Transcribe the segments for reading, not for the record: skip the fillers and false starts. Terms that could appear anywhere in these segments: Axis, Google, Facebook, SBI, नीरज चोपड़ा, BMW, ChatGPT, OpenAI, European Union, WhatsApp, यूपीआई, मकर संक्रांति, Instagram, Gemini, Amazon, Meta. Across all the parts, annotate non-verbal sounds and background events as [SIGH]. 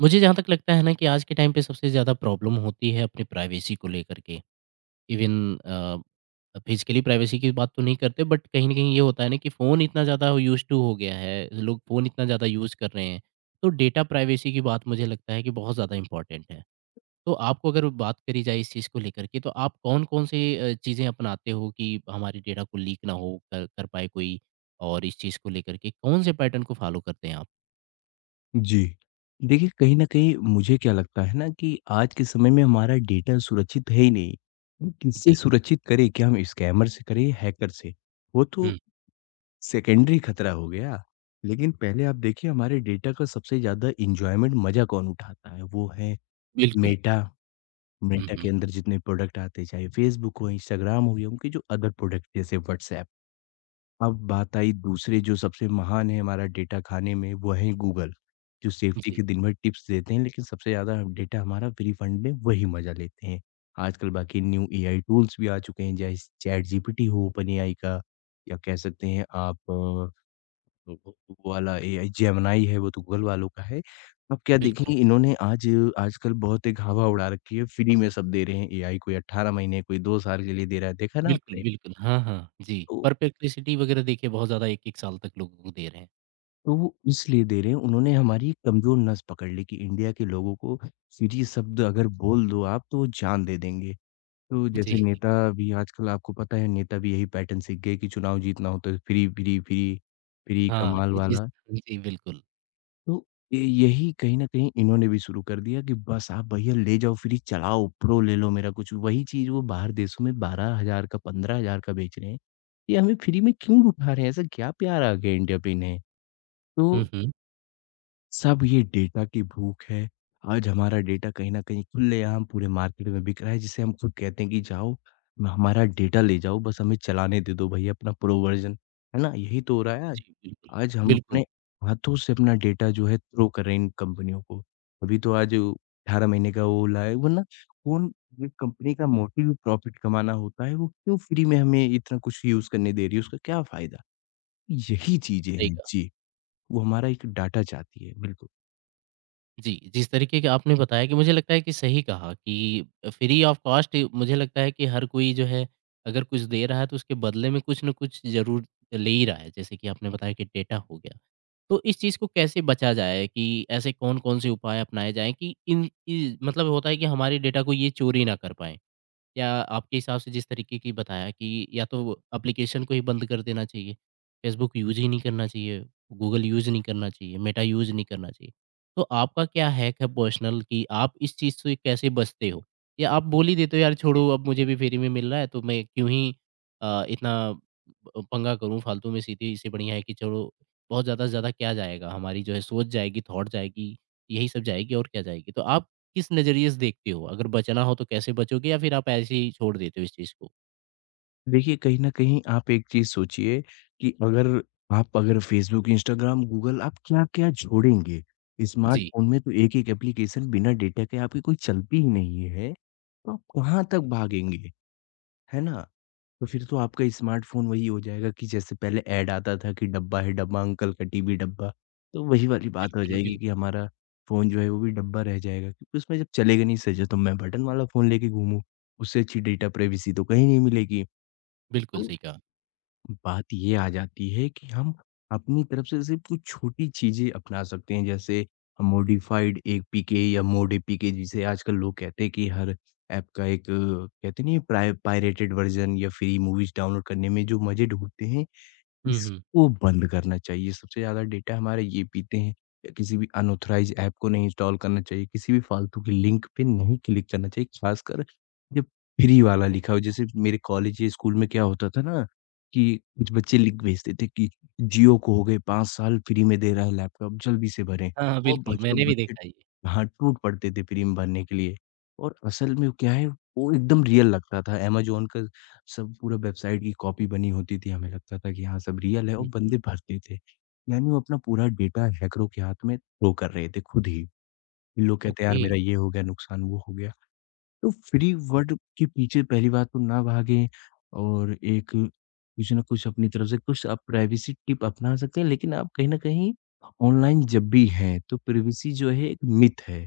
मुझे जहाँ तक लगता है ना कि आज के time पे सबसे ज़्यादा प्रॉब्लम होती है अपनी प्राइवेसी को लेकर के। इवन फिज़िकली प्राइवेसी की बात तो नहीं करते बट कहीं न कहीं ये होता है ना कि फ़ोन इतना ज़्यादा यूज़ टू हो गया है, लोग फ़ोन इतना ज़्यादा यूज़ कर रहे हैं, तो डेटा प्राइवेसी की बात मुझे लगता है कि बहुत ज़्यादा इम्पोर्टेंट है। तो आपको अगर बात करी जाए इस चीज़ को लेकर के, तो आप कौन-कौन से चीज़ें अपनाते हो कि हमारे डेटा को लीक ना हो कर कर पाए कोई? और इस चीज़ को लेकर के कौन से पैटर्न को फ़ॉलो करते हैं आप? जी। देखिए, कहीं न कहीं मुझे क्या लगता है ना कि आज के समय में हमारा डेटा सुरक्षित है ही नहीं। हम किससे जी। सुरक्षित करें? क्या हम स्कैमर से करें या हैकर से? वो तो हुँ, सेकेंडरी खतरा हो गया। लेकिन पहले आप देखिए हमारे डेटा का सबसे ज़्यादा एन्जॉयमेंट मज़ा कौन उठाता है? वो है बिल्कुल। मेटा। हुँ, मेटा के हुँ। अंदर जितने प्रोडक्ट आते हैं, चाहे फ़ेसबुक हो, इंस्टाग्राम हो या उनके जो अदर प्रोडक्ट जैसे व्हाट्सऐप। अब बात आई दूसरे जो सबसे महान है हमारा डेटा खाने में, वो है गूगल, जो सेफ्टी जी। के दिन भर टिप्स देते हैं, लेकिन सबसे ज़्यादा हम डेटा हमारा फ्री फंड में वही मज़ा लेते हैं। आजकल बाकी न्यू एआई टूल्स भी आ चुके हैं, जैसे चैटजीपीटी हो ओपन एआई का या कह सकते हैं आप वो वो वाला एआई जेमिनी है, वो तो गूगल वालों का है। अब क्या देखेंगे बिल्कुल, इन्होंने आज आजकल बहुत एक हवा उड़ा रखी है, फ्री में सब दे रहे हैं एआई कोई 18 महीने, कोई 2 साल के लिए दे रहा है, देखा ना बिल्कुल, आपने? बिल्कुल। हाँ, हाँ। जी, तो परप्लेक्सिटी वगैरह देखिए बहुत ज़्यादा 1-1 साल तक लोगों को दे रहे हैं। तो वो इसलिए दे रहे हैं, उन्होंने हमारी एक कमज़ोर नस पकड़ ली कि इंडिया के लोगों को फ़िजी शब्द अगर बोल दो आप, तो वो जान दे देंगे। तो जैसे जी, नेता भी आजकल आपको पता है, नेता भी यही पैटर्न सीख गए कि चुनाव जीतना हो तो फ्री, फ्री, फ्री, फ्री हाँ, कमाल ये चीज़ वाला। जी, बिल्कुल। तो य यही कहीं न कहीं इन्होंने भी शुरू कर दिया कि बस आप भैया ले जाओ फ्री, चलाओ, प्रो ले लो मेरा कुछ। वही चीज़ वो बाहर देशों में 12,000 का, 15,000 का बेच रहे हैं। ये हमें फ्री में क्यों लुटा रहे हैं? ऐसा क्या प्यार आ गया इंडिया पे इन्हें? हुँ, तो हुँ। सब ये डेटा की भूख है। आज हमारा डेटा कहीं न कहीं खुलेआम पूरे मार्केट में बिक रहा है, जिसे हम खुद कहते हैं कि जाओ म हमारा डेटा ले जाओ, बस हमें चलाने दे दो भई अपना प्रो वर्ज़न। है ना? यही तो हो रहा है आज। जी, बिल्कुल, आज हम अपने बिल्कुल, हाथों से अपना डेटा जो है थ्रो कर रहे हैं इन कंपनियों को। अभी तो आज 18 महीने का वो लाए वरना कौन ये कंपनी का मोटिव प्रॉफ़िट कमाना होता है, वो क्यों फ्री में हमें इतना कुछ यूज़ करने दे रही है, उसका क्या फ़ायदा? यही चीज़ें सही हैं। कहा। जी, वो हमारा एक डाटा चाहती है। बिल्कुल। जी, जिस तरीके के आपने बताया कि मुझे लगता है कि सही कहा कि फ्री ऑफ कॉस्ट मुझे लगता है कि हर कोई जो है अगर कुछ दे रहा है तो उसके बदले में कुछ न कुछ ज़रूर ले ही रहा है। जैसे कि आपने बताया कि डेटा हो गया। तो इस चीज़ को कैसे बचा जाए कि ऐसे कौन-कौन से उपाय अपनाए जाएँ कि इन इ मतलब होता है कि हमारे डेटा को ये चोरी ना कर पाएँ? या आपके हिसाब से जिस तरीके की बताया कि या तो एप्लीकेशन को ही बंद कर देना चाहिए, फेसबुक यूज़ ही नहीं करना चाहिए, गूगल यूज़ नहीं करना चाहिए, मेटा यूज़ नहीं करना चाहिए। तो आपका क्या हैक है पर्सनल कि आप इस चीज़ से कैसे बचते हो? या आप बोल ही देते हो यार छोड़ो अब मुझे भी फ्री में मिल रहा है तो मैं क्यों ही इतना पंगा करूँ फालतू में सीधे इससे बढ़िया है कि छोड़ो बहुत ज़्यादा से ज़्यादा क्या जाएगा? हमारी जो है सोच जाएगी, थॉट जाएगी, यही सब जाएगी और क्या जाएगी? तो आप किस नज़रिए से देखते हो? अगर बचना हो तो कैसे बचोगे या फिर आप ऐसे ही छोड़ देते हो इस चीज़ को? देखिए, कहीं न कहीं आप एक चीज़ सोचिए कि अगर आप अगर फ़ेसबुक, इंस्टाग्राम, गूगल आप क्या-क्या जोड़ेंगे? जी। स्मार्टफ़ोन में तो एक-एक एप्लीकेशन बिना डेटा के आपकी कोई चलती ही नहीं है, तो आप कहाँ तक भागेंगे, है ना? तो फिर तो आपका स्मार्टफ़ोन वही हो जाएगा कि जैसे पहले ऐड आता था कि डब्बा है डब्बा, अंकल का टीवी डब्बा, तो वही वाली बात हो बिल्कुल, जाएगी बिल्कुल, कि हमारा फ़ोन जो है वो भी डब्बा रह जाएगा क्योंकि उसमें जब चलेगा नहीं सही से तो मैं बटन वाला फ़ोन लेके घूमूँ, उससे अच्छी डेटा प्राइवेसी तो कहीं नहीं मिलेगी। बिल्कुल तो सही कहा। बात ये आ जाती है कि हम अपनी तरफ से सिर्फ कुछ छोटी चीज़ें अपना सकते हैं, जैसे मॉडिफाइड एपीके या मोड एपीके जिसे आजकल लोग कहते हैं कि हर ऐप का एक कहते नहीं है प्राइ पायरेटेड वर्ज़न या फ्री मूवीज़ डाउनलोड करने में जो मज़े ढूँढते हैं, हुँ, हुँ। इसको बंद करना चाहिए। सबसे ज़्यादा डेटा हमारे ये पीते हैं या किसी भी अनऑथराइज़ ऐप को नहीं इंस्टॉल करना चाहिए, किसी भी फ़ालतू के लिंक पे नहीं क्लिक करना चाहिए, ख़ासकर जब फ्री वाला लिखा हो। जैसे मेरे कॉलेज या स्कूल में क्या होता था ना कि कुछ बच्चे लिंक भेजते थे कि जियो को हो गए 5 साल फ्री में दे रहा है लैपटॉप, जल्दी से भरें हाँ, हाँ, और बिल्कुल, बच्चे मैंने भी बच्चे देखा है ये। हाँ, टूट पड़ते थे फ्री में भरने के लिए और असल में क्या है, वो एकदम रियल लगता था। अमेज़न का सब पूरा वेबसाइट की कॉपी बनी होती थी, हमें लगता था कि हाँ, सब रियल है और हुँ, हुँ। बंदे भरते थे। यानी वो अपना पूरा डेटा हैकरों के हाथ में थ्रो कर रहे थे खुद ही। ये लोग कहते हैं यार ओके, मेरा ये हो गया नुकसान, वो हो गया। तो फ्री वर्ड के पीछे पहली बात तो ना भागें और एक कुछ न कुछ अपनी तरफ से कुछ आप प्राइवेसी टिप अपना सकते हैं लेकिन आप कहीं न कहीं ऑनलाइन जब भी हैं, तो प्राइवेसी जो है एक मिथ है।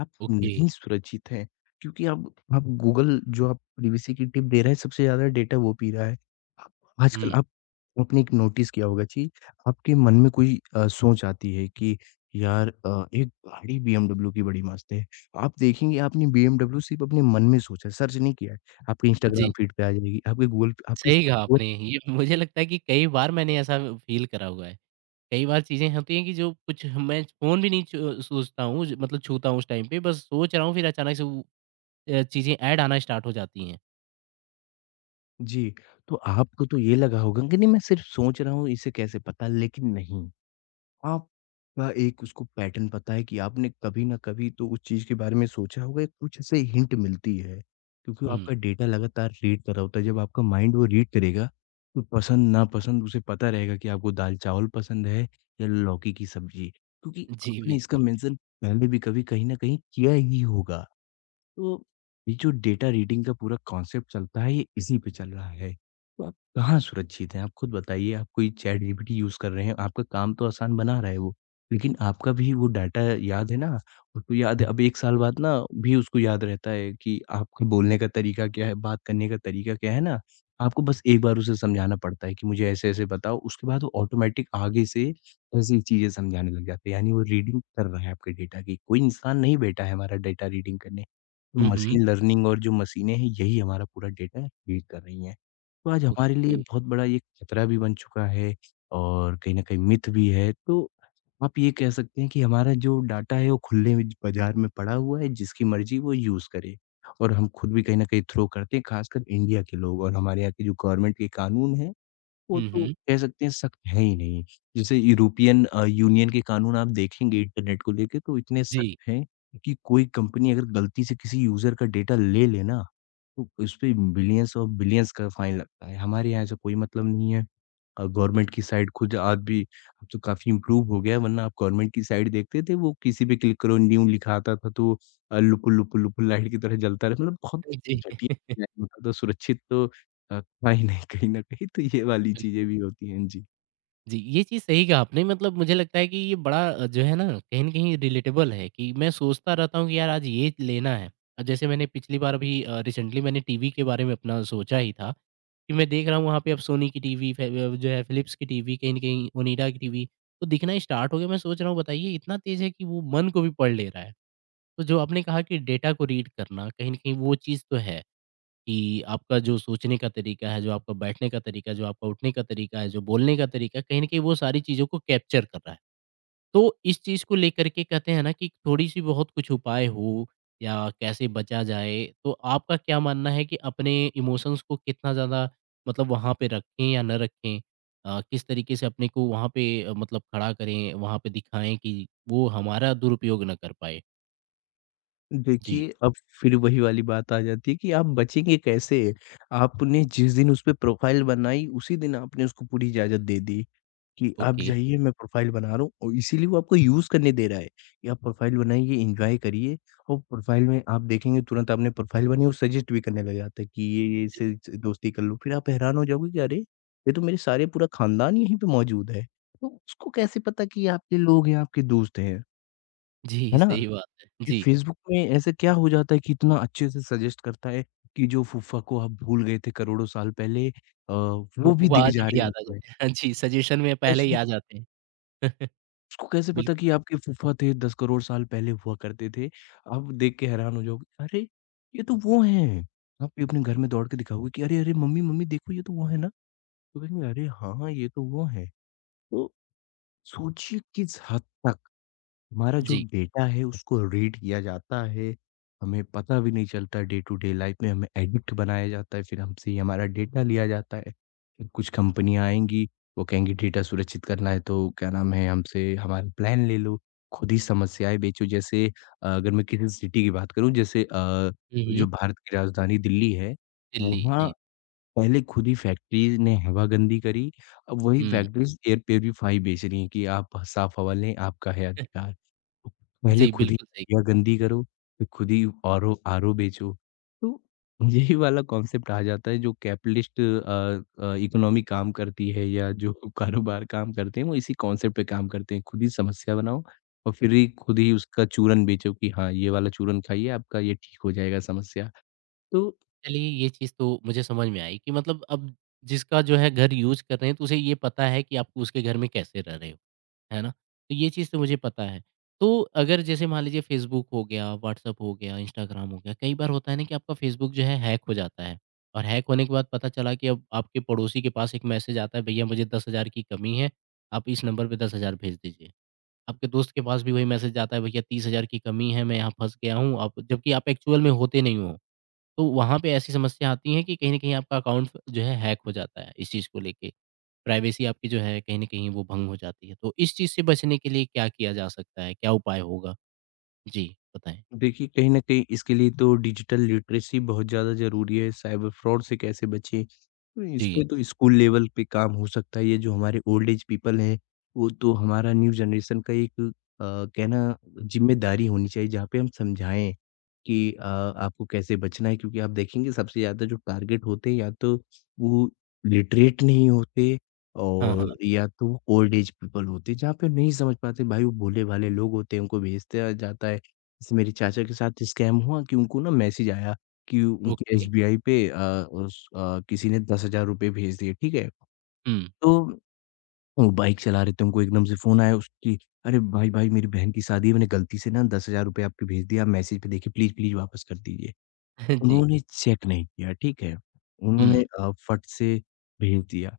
आप ओके। नहीं सुरक्षित हैं क्योंकि आप गूगल जो आप प्राइवेसी की टिप दे रहा है, सबसे ज़्यादा डेटा वो पी रहा है। आप आजकल हुँ। आप आपने एक नोटिस किया होगा जी, आपके मन में कोई सोच आती है कि यार एक गाड़ी बीएमडब्ल्यू की बड़ी मस्त है। आप देखेंगे आपने बीएमडब्ल्यू सिर्फ़ अपने मन में सोचा है, सर्च नहीं किया है। आपके इंस्टाग्राम जी। फीड पे आ जाएगी, आपके गूगल पे आपकी सही कहा वो आपने। ये मुझे लगता है कि कई बार मैंने ऐसा फ़ील करा हुआ है। कई बार चीज़ें होती हैं कि जो कुछ मैं फ़ोन भी नहीं छू सोचता हूँ ज मतलब छूता हूँ उस टाइम पे, बस सोच रहा हूँ फिर अचानक से वो चीज़ें ऐड आना स्टार्ट हो जाती हैं। जी, तो आपको तो ये लगा होगा कि नहीं मैं सिर्फ़ सोच रहा हूँ, इसे कैसे पता लेकिन नहीं। आपका एक उसको पैटर्न पता है कि आपने कभी ना कभी तो उस चीज़ के बारे में सोचा होगा, एक कुछ ऐसे हिंट मिलती है। क्योंकि हुँ। आपका डेटा लगातार रीड कर रहा होता है, जब आपका माइंड वो रीड करेगा, तो पसंद-नापसंद उसे पता रहेगा कि आपको दाल-चावल पसंद है या लौकी की सब्ज़ी। क्योंकि जी, आपने इसका बिल्कुल। मेंशन पहले भी कभी कहीं न कहीं किया ही होगा। तो ये जो डेटा रीडिंग का पूरा कॉन्सेप्ट चलता है ये इसी पे चल रहा है। तो आप कहाँ सुरक्षित हैं? आप खुद बताइए आप कोई चैट जीपीटी यूज़ कर रहे हैं, आपका काम तो आसान बना रहा है वो, लेकिन आपका भी वो डाटा याद है ना, उसको याद है अब 1 साल बाद ना भी उसको याद रहता है कि आपके बोलने का तरीका क्या है, बात करने का तरीका क्या है ना? आपको बस एक बार उसे समझाना पड़ता है कि मुझे ऐसे-ऐसे बताओ, उसके बाद वो ऑटोमैटिक आगे से ऐसी चीज़ें समझाने लग जाते हैं, यानी वो रीडिंग कर रहा है आपके डेटा की। कोई इंसान नहीं बैठा है हमारा डेटा रीडिंग करने। हुँ, हुँ। मशीन लर्निंग और जो मशीनें हैं, यही हमारा पूरा डेटा रीड कर रही हैं। तो आज हमारे लिए ओके। बहुत बड़ा ये खतरा भी बन चुका है और कहीं न कहीं मिथ भी है। तो आप ये कह सकते हैं कि हमारा जो डाटा है, वो खुले में बाज़ार में पड़ा हुआ है, जिसकी मर्ज़ी वो यूज़ करे और हम खुद भी कहीं न कहीं थ्रो करते हैं, ख़ासकर इंडिया के लोग और हमारे यहाँ की जो गवर्नमेंट के कानून हैं वो हुँ, तो हुँ। कह सकते हैं सख्त है ही नहीं। जैसे यूरोपियन यूनियन के कानून आप देखेंगे इंटरनेट को लेके तो इतने जी। सख्त हैं कि कोई कंपनी अगर गलती से किसी यूज़र का डेटा ले ले ना, तो उसपे बिलियंस और बिलियंस का फाइन लगता है। हमारे यहाँ ऐसा कोई मतलब नहीं है। गवर्नमेंट की साइट खुद आज भी अब तो काफ़ी इम्प्रूव हो गया है वरना आप गवर्नमेंट की साइट देखते थे वो किसी पे क्लिक करो न्यू लिखा आता था तो लुपुल, लुपुल, लुपुल लाइट की तरह जलता रहा मतलब बहुत जी। [LAUGHS] घटिया मतलब तो सुरक्षित तो पाई नहीं कहीं न कहीं तो ये वाली चीज़ें बिल्कुल। भी होती हैं। जी। जी, ये चीज़ सही कहा आपने मतलब मुझे लगता है कि ये बड़ा जो है ना कहीं न कहीं रिलेटेबल है कि मैं सोचता रहता हूँ कि यार आज ये लेना है। जैसे मैंने पिछली बार अभी रिसेंटली मैंने टीवी के बारे में अपना सोचा ही था कि मैं देख रहा हूँ वहाँ पे अब सोनी की टीवी फे जो है फ़िलिप्स की टीवी कहीं न कहीं ओनिडा की टीवी तो दिखना स्टार्ट हो गया। मैं सोच रहा हूँ बताइए इतना तेज़ है कि वो मन को भी पढ़ ले रहा है। तो जो आपने कहा कि डेटा को रीड करना कहीं न कहीं वो चीज़ तो है। कि आपका जो सोचने का तरीका है, जो आपका बैठने का तरीका है, जो आपका उठने का तरीका है, जो बोलने का तरीका है, कहीं न कहीं वो सारी चीज़ों को कैप्चर कर रहा है। तो इस चीज़ को लेकर के कहते हैं ना कि थोड़ी-सी बहुत कुछ उपाय हो या कैसे बचा जाए, तो आपका क्या मानना है कि अपने इमोशंस को कितना ज़्यादा मतलब वहाँ पे रखें या ना रखें? किस तरीके से अपने को वहाँ पे मतलब खड़ा करें, वहाँ पे दिखाएँ कि वो हमारा दुरुपयोग ना कर पाए? जी, देखिए, अब फिर वही वाली बात आ जाती है कि आप बचेंगे कैसे? आपने जिस दिन उस पे प्रोफ़ाइल बनाई, उसी दिन आपने उसको पूरी इजाज़त दे दी। कि आप ओके। जाइए मैं प्रोफ़ाइल बना रहा हूँ और इसीलिए वो आपको यूज़ करने दे रहा है कि आप प्रोफ़ाइल बनाइए, एन्जॉय करिए और प्रोफ़ाइल में आप देखेंगे तुरंत आपने प्रोफ़ाइल बनाई और सजेस्ट भी करने लग जाता है कि ये जी, इससे ज दोस्ती कर लो। फिर आप हैरान हो जाओगे कि अरे! ये तो मेरे सारे पूरा ख़ानदान यहीं पे मौजूद है। तो उसको कैसे पता कि ये आपके लोग हैं, आपके दोस्त हैं, है जी, ना? सही बात है। ये जी। फ़ेसबुक में ऐसे क्या हो जाता है कि इतना अच्छे से सजेस्ट करता है कि जो फूफा को आप भूल गए थे करोड़ों साल पहले वो वो भी वो दिख आज जा भी रहे हैं याद आ उसमें। जाते हैं। हाँ जी, सजेशन में पहले ऐसे ही आ जाते हैं। [LAUGHS] आपको कैसे पता बिल्कुल, कि आपके फूफा थे 10 करोड़ साल पहले हुआ करते थे? आप देख के हैरान हो जाओगे, अरे! ये तो वो हैं। आप भी अपने घर में दौड़ के दिखाओगे कि अरे, अरे! मम्मी, मम्मी देखो ये तो वो है ना? तो कहेंगे, अरे! हाँ, हाँ, ये तो वो हैं। तो सोचिए किस हद तक हमारा जो जी। डेटा है उसको रीड किया जाता है, हमें पता भी नहीं चलता डे टू डे लाइफ में हमें एडिक्ट बनाया जाता है, फिर हमसे ही हमारा डेटा लिया जाता है। फिर कुछ कंपनियाँ आएँगी, वो कहेंगी डेटा सुरक्षित करना है तो क्या नाम है हमसे हमारा प्लान ले लो, खुद ही समस्याएँ बेचो जैसे अगर मैं किसी सिटी की बात करूँ जैसे हुँ, जो हुँ। भारत की राजधानी दिल्ली है, दिल्ली, वहाँ जी। पहले खुद ही फैक्ट्रीज़ ने हवागंदी करी, अब वही हुँ, फैक्ट्रीज़ एयर प्यूरीफाई बेच रही हैं कि आप साफ हवा लें, आपका है अधिकार। तो पहले जी, खुद ही बिल्कुल सही। हवागंदी करो, फिर खुद ही आरो आरो बेचो। तो यही वाला कॉन्सेप्ट आ जाता है जो कैपिटलिस्ट इकोनॉमी काम करती है या जो [LAUGHS] कारोबार काम करते हैं, वो इसी कॉन्सेप्ट पे काम करते हैं। खुद ही समस्या बनाओ और फिर ही खुद ही उसका चूरन बेचो कि हाँ, ये वाला चूरन खाइए, आपका ये ठीक हो जाएगा समस्या। तो चलिए ये चीज़ तो मुझे समझ में आई कि मतलब अब जिसका जो है घर यूज़ कर रहे हैं तो उसे ये पता है कि आप उसके घर में कैसे रह रहे हो, है ना? तो ये चीज़ तो मुझे पता है। तो अगर जैसे मान लीजिए फ़ेसबुक हो गया, व्हाट्सएप हो गया, इंस्टाग्राम हो गया, कई बार होता है ना कि आपका फ़ेसबुक जो है हैक हो जाता है और हैक होने के बाद पता चला कि अब आपके पड़ोसी के पास एक मैसेज आता है, भैया मुझे 10,000 की कमी है, आप इस नंबर पे 10,000 भेज दीजिए। आपके दोस्त के पास भी वही मैसेज आता है, भैया 30,000 की कमी है, मैं यहाँ फँस गया हूँ, आप जबकि आप एक्चुअल में होते नहीं हो। तो वहाँ पे ऐसी समस्या आती है कि कहीं न कहीं आपका अकाउंट जो है हैक हो जाता है इस चीज़ को लेके। प्राइवेसी आपकी जो है कहीं न कहीं वो भंग हो जाती है। तो इस चीज़ से बचने के लिए क्या किया जा सकता है? क्या उपाय होगा? जी, बताएँ। देखिए, कहीं न कहीं इसके लिए तो डिजिटल लिटरेसी बहुत ज़्यादा ज़रूरी है, साइबर फ्रॉड से कैसे बचें? तो इस जी। पे तो स्कूल लेवल पे काम हो सकता है, ये जो हमारे ओल्ड एज पीपल हैं, वो तो हमारा न्यू जनरेशन का एक कहना ज़िम्मेदारी होनी चाहिए, जहाँ पे हम समझाएँ कि आपको कैसे बचना है। क्योंकि आप देखेंगे सबसे ज़्यादा जो टारगेट होते हैं, या तो वो लिटरेट नहीं होते हाँ, हाँ। और या तो ओल्ड एज पीपल होते हैं, जहाँ पे नहीं समझ पाते। भाई, वो भोले-भाले लोग होते हैं, उनको भेजा जाता है। जैसे मेरी चाचा के साथ स्कैम हुआ कि उनको ना मैसेज आया कि उनके ओके। एसबीआई पे किसी ने ₹10,000 भेज दिए, ठीक है? हुँ। तो वो बाइक चला रहे थे, उनको एकदम से फ़ोन आया उसकी, "अरे भाई, भाई मेरी बहन की शादी है, मैंने गलती से ना ₹10,000 आपके भेज दिए, आप मैसेज पे देखिए, प्लीज़, प्लीज़ वापस कर दीजिए।" [LAUGHS] जी। उन्होंने चेक नहीं किया, ठीक है? उन्होंने हुँ। फट से भेज दिया।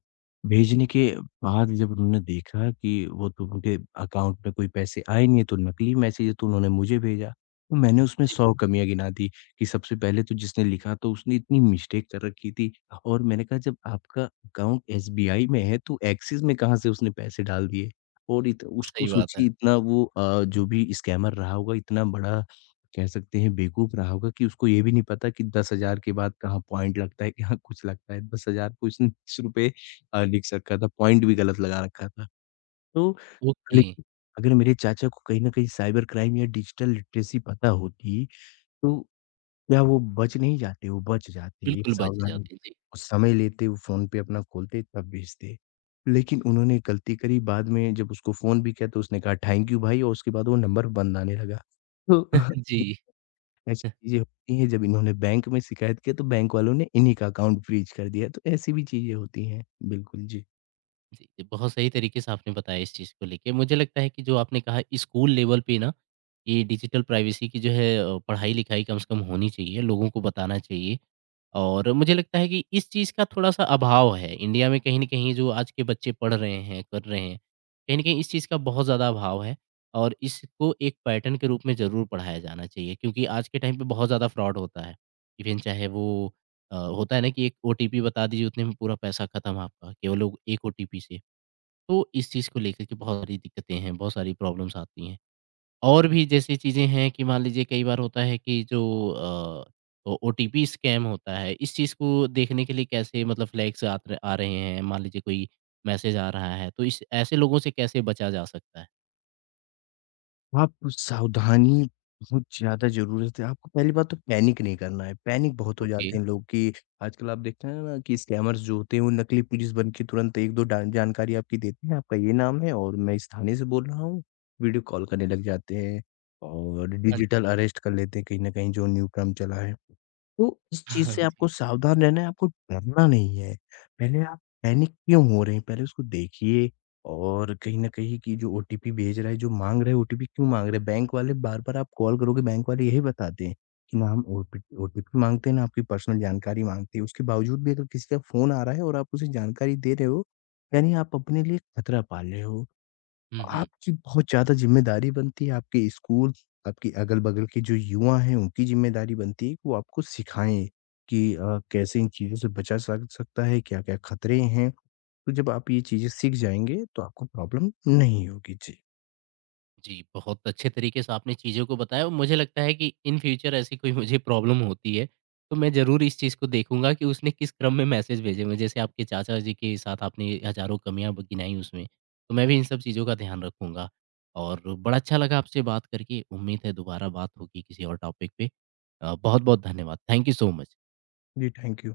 भेजने के बाद जब उन्होंने देखा कि वो तो उनके अकाउंट में कोई पैसे आए नहीं है, तो नकली मैसेज है, तो उन्होंने मुझे भेजा। तो मैंने उसमें जी, 100 कमियाँ गिना दी कि सबसे पहले तो जिसने लिखा तो उसने इतनी मिस्टेक कर रखी थी और मैंने कहा जब आपका अकाउंट एसबीआई में है तो एक्सिस में कहाँ से उसने पैसे डाल दिए? और इत उसको सही बात है। सोचिए इतना वो जो भी स्कैमर रहा होगा इतना बड़ा कह सकते हैं बेवकूफ़ रहा होगा कि उसको ये भी नहीं पता कि 10,000 के बाद कहाँ पॉइंट लगता है, कहाँ कुछ लगता है। 10,000 को उसने [LAUGHS] ₹20 लिख रखा था, पॉइंट भी गलत लगा रखा था। तो ओके, लेकिन अगर मेरे चाचा को कहीं न कहीं साइबर क्राइम या डिजिटल लिटरेसी पता होती, तो क्या वो बच नहीं जाते? वो बच जाते, एक बिल्कुल बच सावधानी जाती है। जी। वो समय लेते, वो फ़ोन पे अपना खोलते तब भेजते। लेकिन उन्होंने एक गलती करी, बाद में जब उसको फ़ोन भी किया तो उसने कहा थैंक यू भाई और उसके बाद वो नंबर बंद आने लगा। तो [LAUGHS] जी। ऐसी चीज़ें होती हैं जब इन्होंने बैंक में शिकायत किया तो बैंक वालों ने इन्हीं का अकाउंट फ्रीज़ कर दिया, तो ऐसी भी चीज़ें होती हैं। बिल्कुल, जी। जी, बहुत सही तरीके से आपने बताया इस चीज़ को लेके। मुझे लगता है कि जो आपने कहा स्कूल लेवल पे ना, ये डिजिटल प्राइवेसी की जो है पढ़ाई-लिखाई कम से कम होनी चाहिए, लोगों को बताना चाहिए। और मुझे लगता है कि इस चीज़ का थोड़ा-सा अभाव है। इंडिया में कहीं न कहीं जो आज के बच्चे पढ़ रहे हैं, कर रहे हैं, कहीं न कहीं इस चीज़ का बहुत ज़्यादा अभाव है और इसको एक पैटर्न के रूप में ज़रूर पढ़ाया जाना चाहिए क्योंकि आज के टाइम पे बहुत ज़्यादा फ्रॉड होता है। इवेन चाहे वो होता है ना कि एक ओटीपी बता दीजिए, उतने में पूरा पैसा खत्म आपका, केवल लोग एक ओटीपी से। तो इस चीज़ को लेकर के बहुत सारी दिक्कतें हैं, बहुत सारी प्रॉब्लम्स आती हैं। और भी जैसी चीज़ें हैं कि मान लीजिए कई बार होता है कि जो अ, ओ ओटीपी स्कैम होता है, इस चीज़ को देखने के लिए कैसे मतलब फ्लैग्स आत आ रहे हैं, मान लीजिए कोई मैसेज आ रहा है, तो इस ऐसे लोगों से कैसे बचा जा सकता है? आपको सावधानी बहुत ज़्यादा ज़रूरत है। आपको पहली बात तो पैनिक नहीं करना है। पैनिक बहुत हो ओके, जाते हैं लोग कि आजकल आप देखते हैं ना कि स्कैमर्स जो होते हैं वो नकली पुलिस बन के तुरंत 1-2 डान जानकारी आपकी देते हैं, आपका ये नाम है और मैं इस थाने से बोल रहा हूँ। वीडियो कॉल करने लग जाते हैं और हाँ जी। डिजिटल अरेस्ट कर लेते हैं कहीं न कहीं जो न्यू क्रम चला है। तो इस [LAUGHS] चीज़ हाँ से आपको जी। सावधान रहना है, आपको डरना नहीं है। पहले आप पैनिक क्यों हो रहे हैं, पहले उसको देखिए और कहीं न कहीं कि जो ओटीपी भेज रहा है, जो माँग रहा है ओटीपी क्यों माँग रहा है? बैंक वाले बार-बार आप कॉल करोगे बैंक वाले यही बताते हैं कि ना हम ओटीपी माँगते हैं, ना आपकी पर्सनल जानकारी माँगते हैं। उसके बावजूद भी अगर किसी का फ़ोन आ रहा है और आप उसे जानकारी दे रहे हो, यानी आप अपने लिए खतरा पाल रहे हो। हुँ, हुँ। आपकी बहुत ज़्यादा ज़िम्मेदारी बनती है, आपके स्कूल, आपकी अगल-बगल के जो युवा हैं, उनकी ज़िम्मेदारी बनती है कि वो आपको सिखाएँ कि कैसे इन चीज़ों से बचा सक सकता है, क्या-क्या खतरे हैं। तो जब आप ये चीज़ें सीख जाएँगे, तो आपको प्रॉब्लम नहीं होगी। जी। जी, बहुत अच्छे तरीके से आपने चीज़ों को बताया और मुझे लगता है कि इन फ्यूचर ऐसी कोई मुझे प्रॉब्लम होती है, तो मैं ज़रूर इस चीज़ को देखूँगा कि उसने किस क्रम में मैसेज भेजे मुझे। जैसे आपके चाचा जी के साथ आपने हज़ारों कमियाँ ब गिनाई उसमें, तो मैं भी इन सब चीज़ों का ध्यान रखूँगा। और बड़ा अच्छा लगा आपसे बात करके, उम्मीद है दोबारा बात होगी किसी और टॉपिक पे। बहुत-बहुत धन्यवाद। Thank you so much. जी, थैंक यू।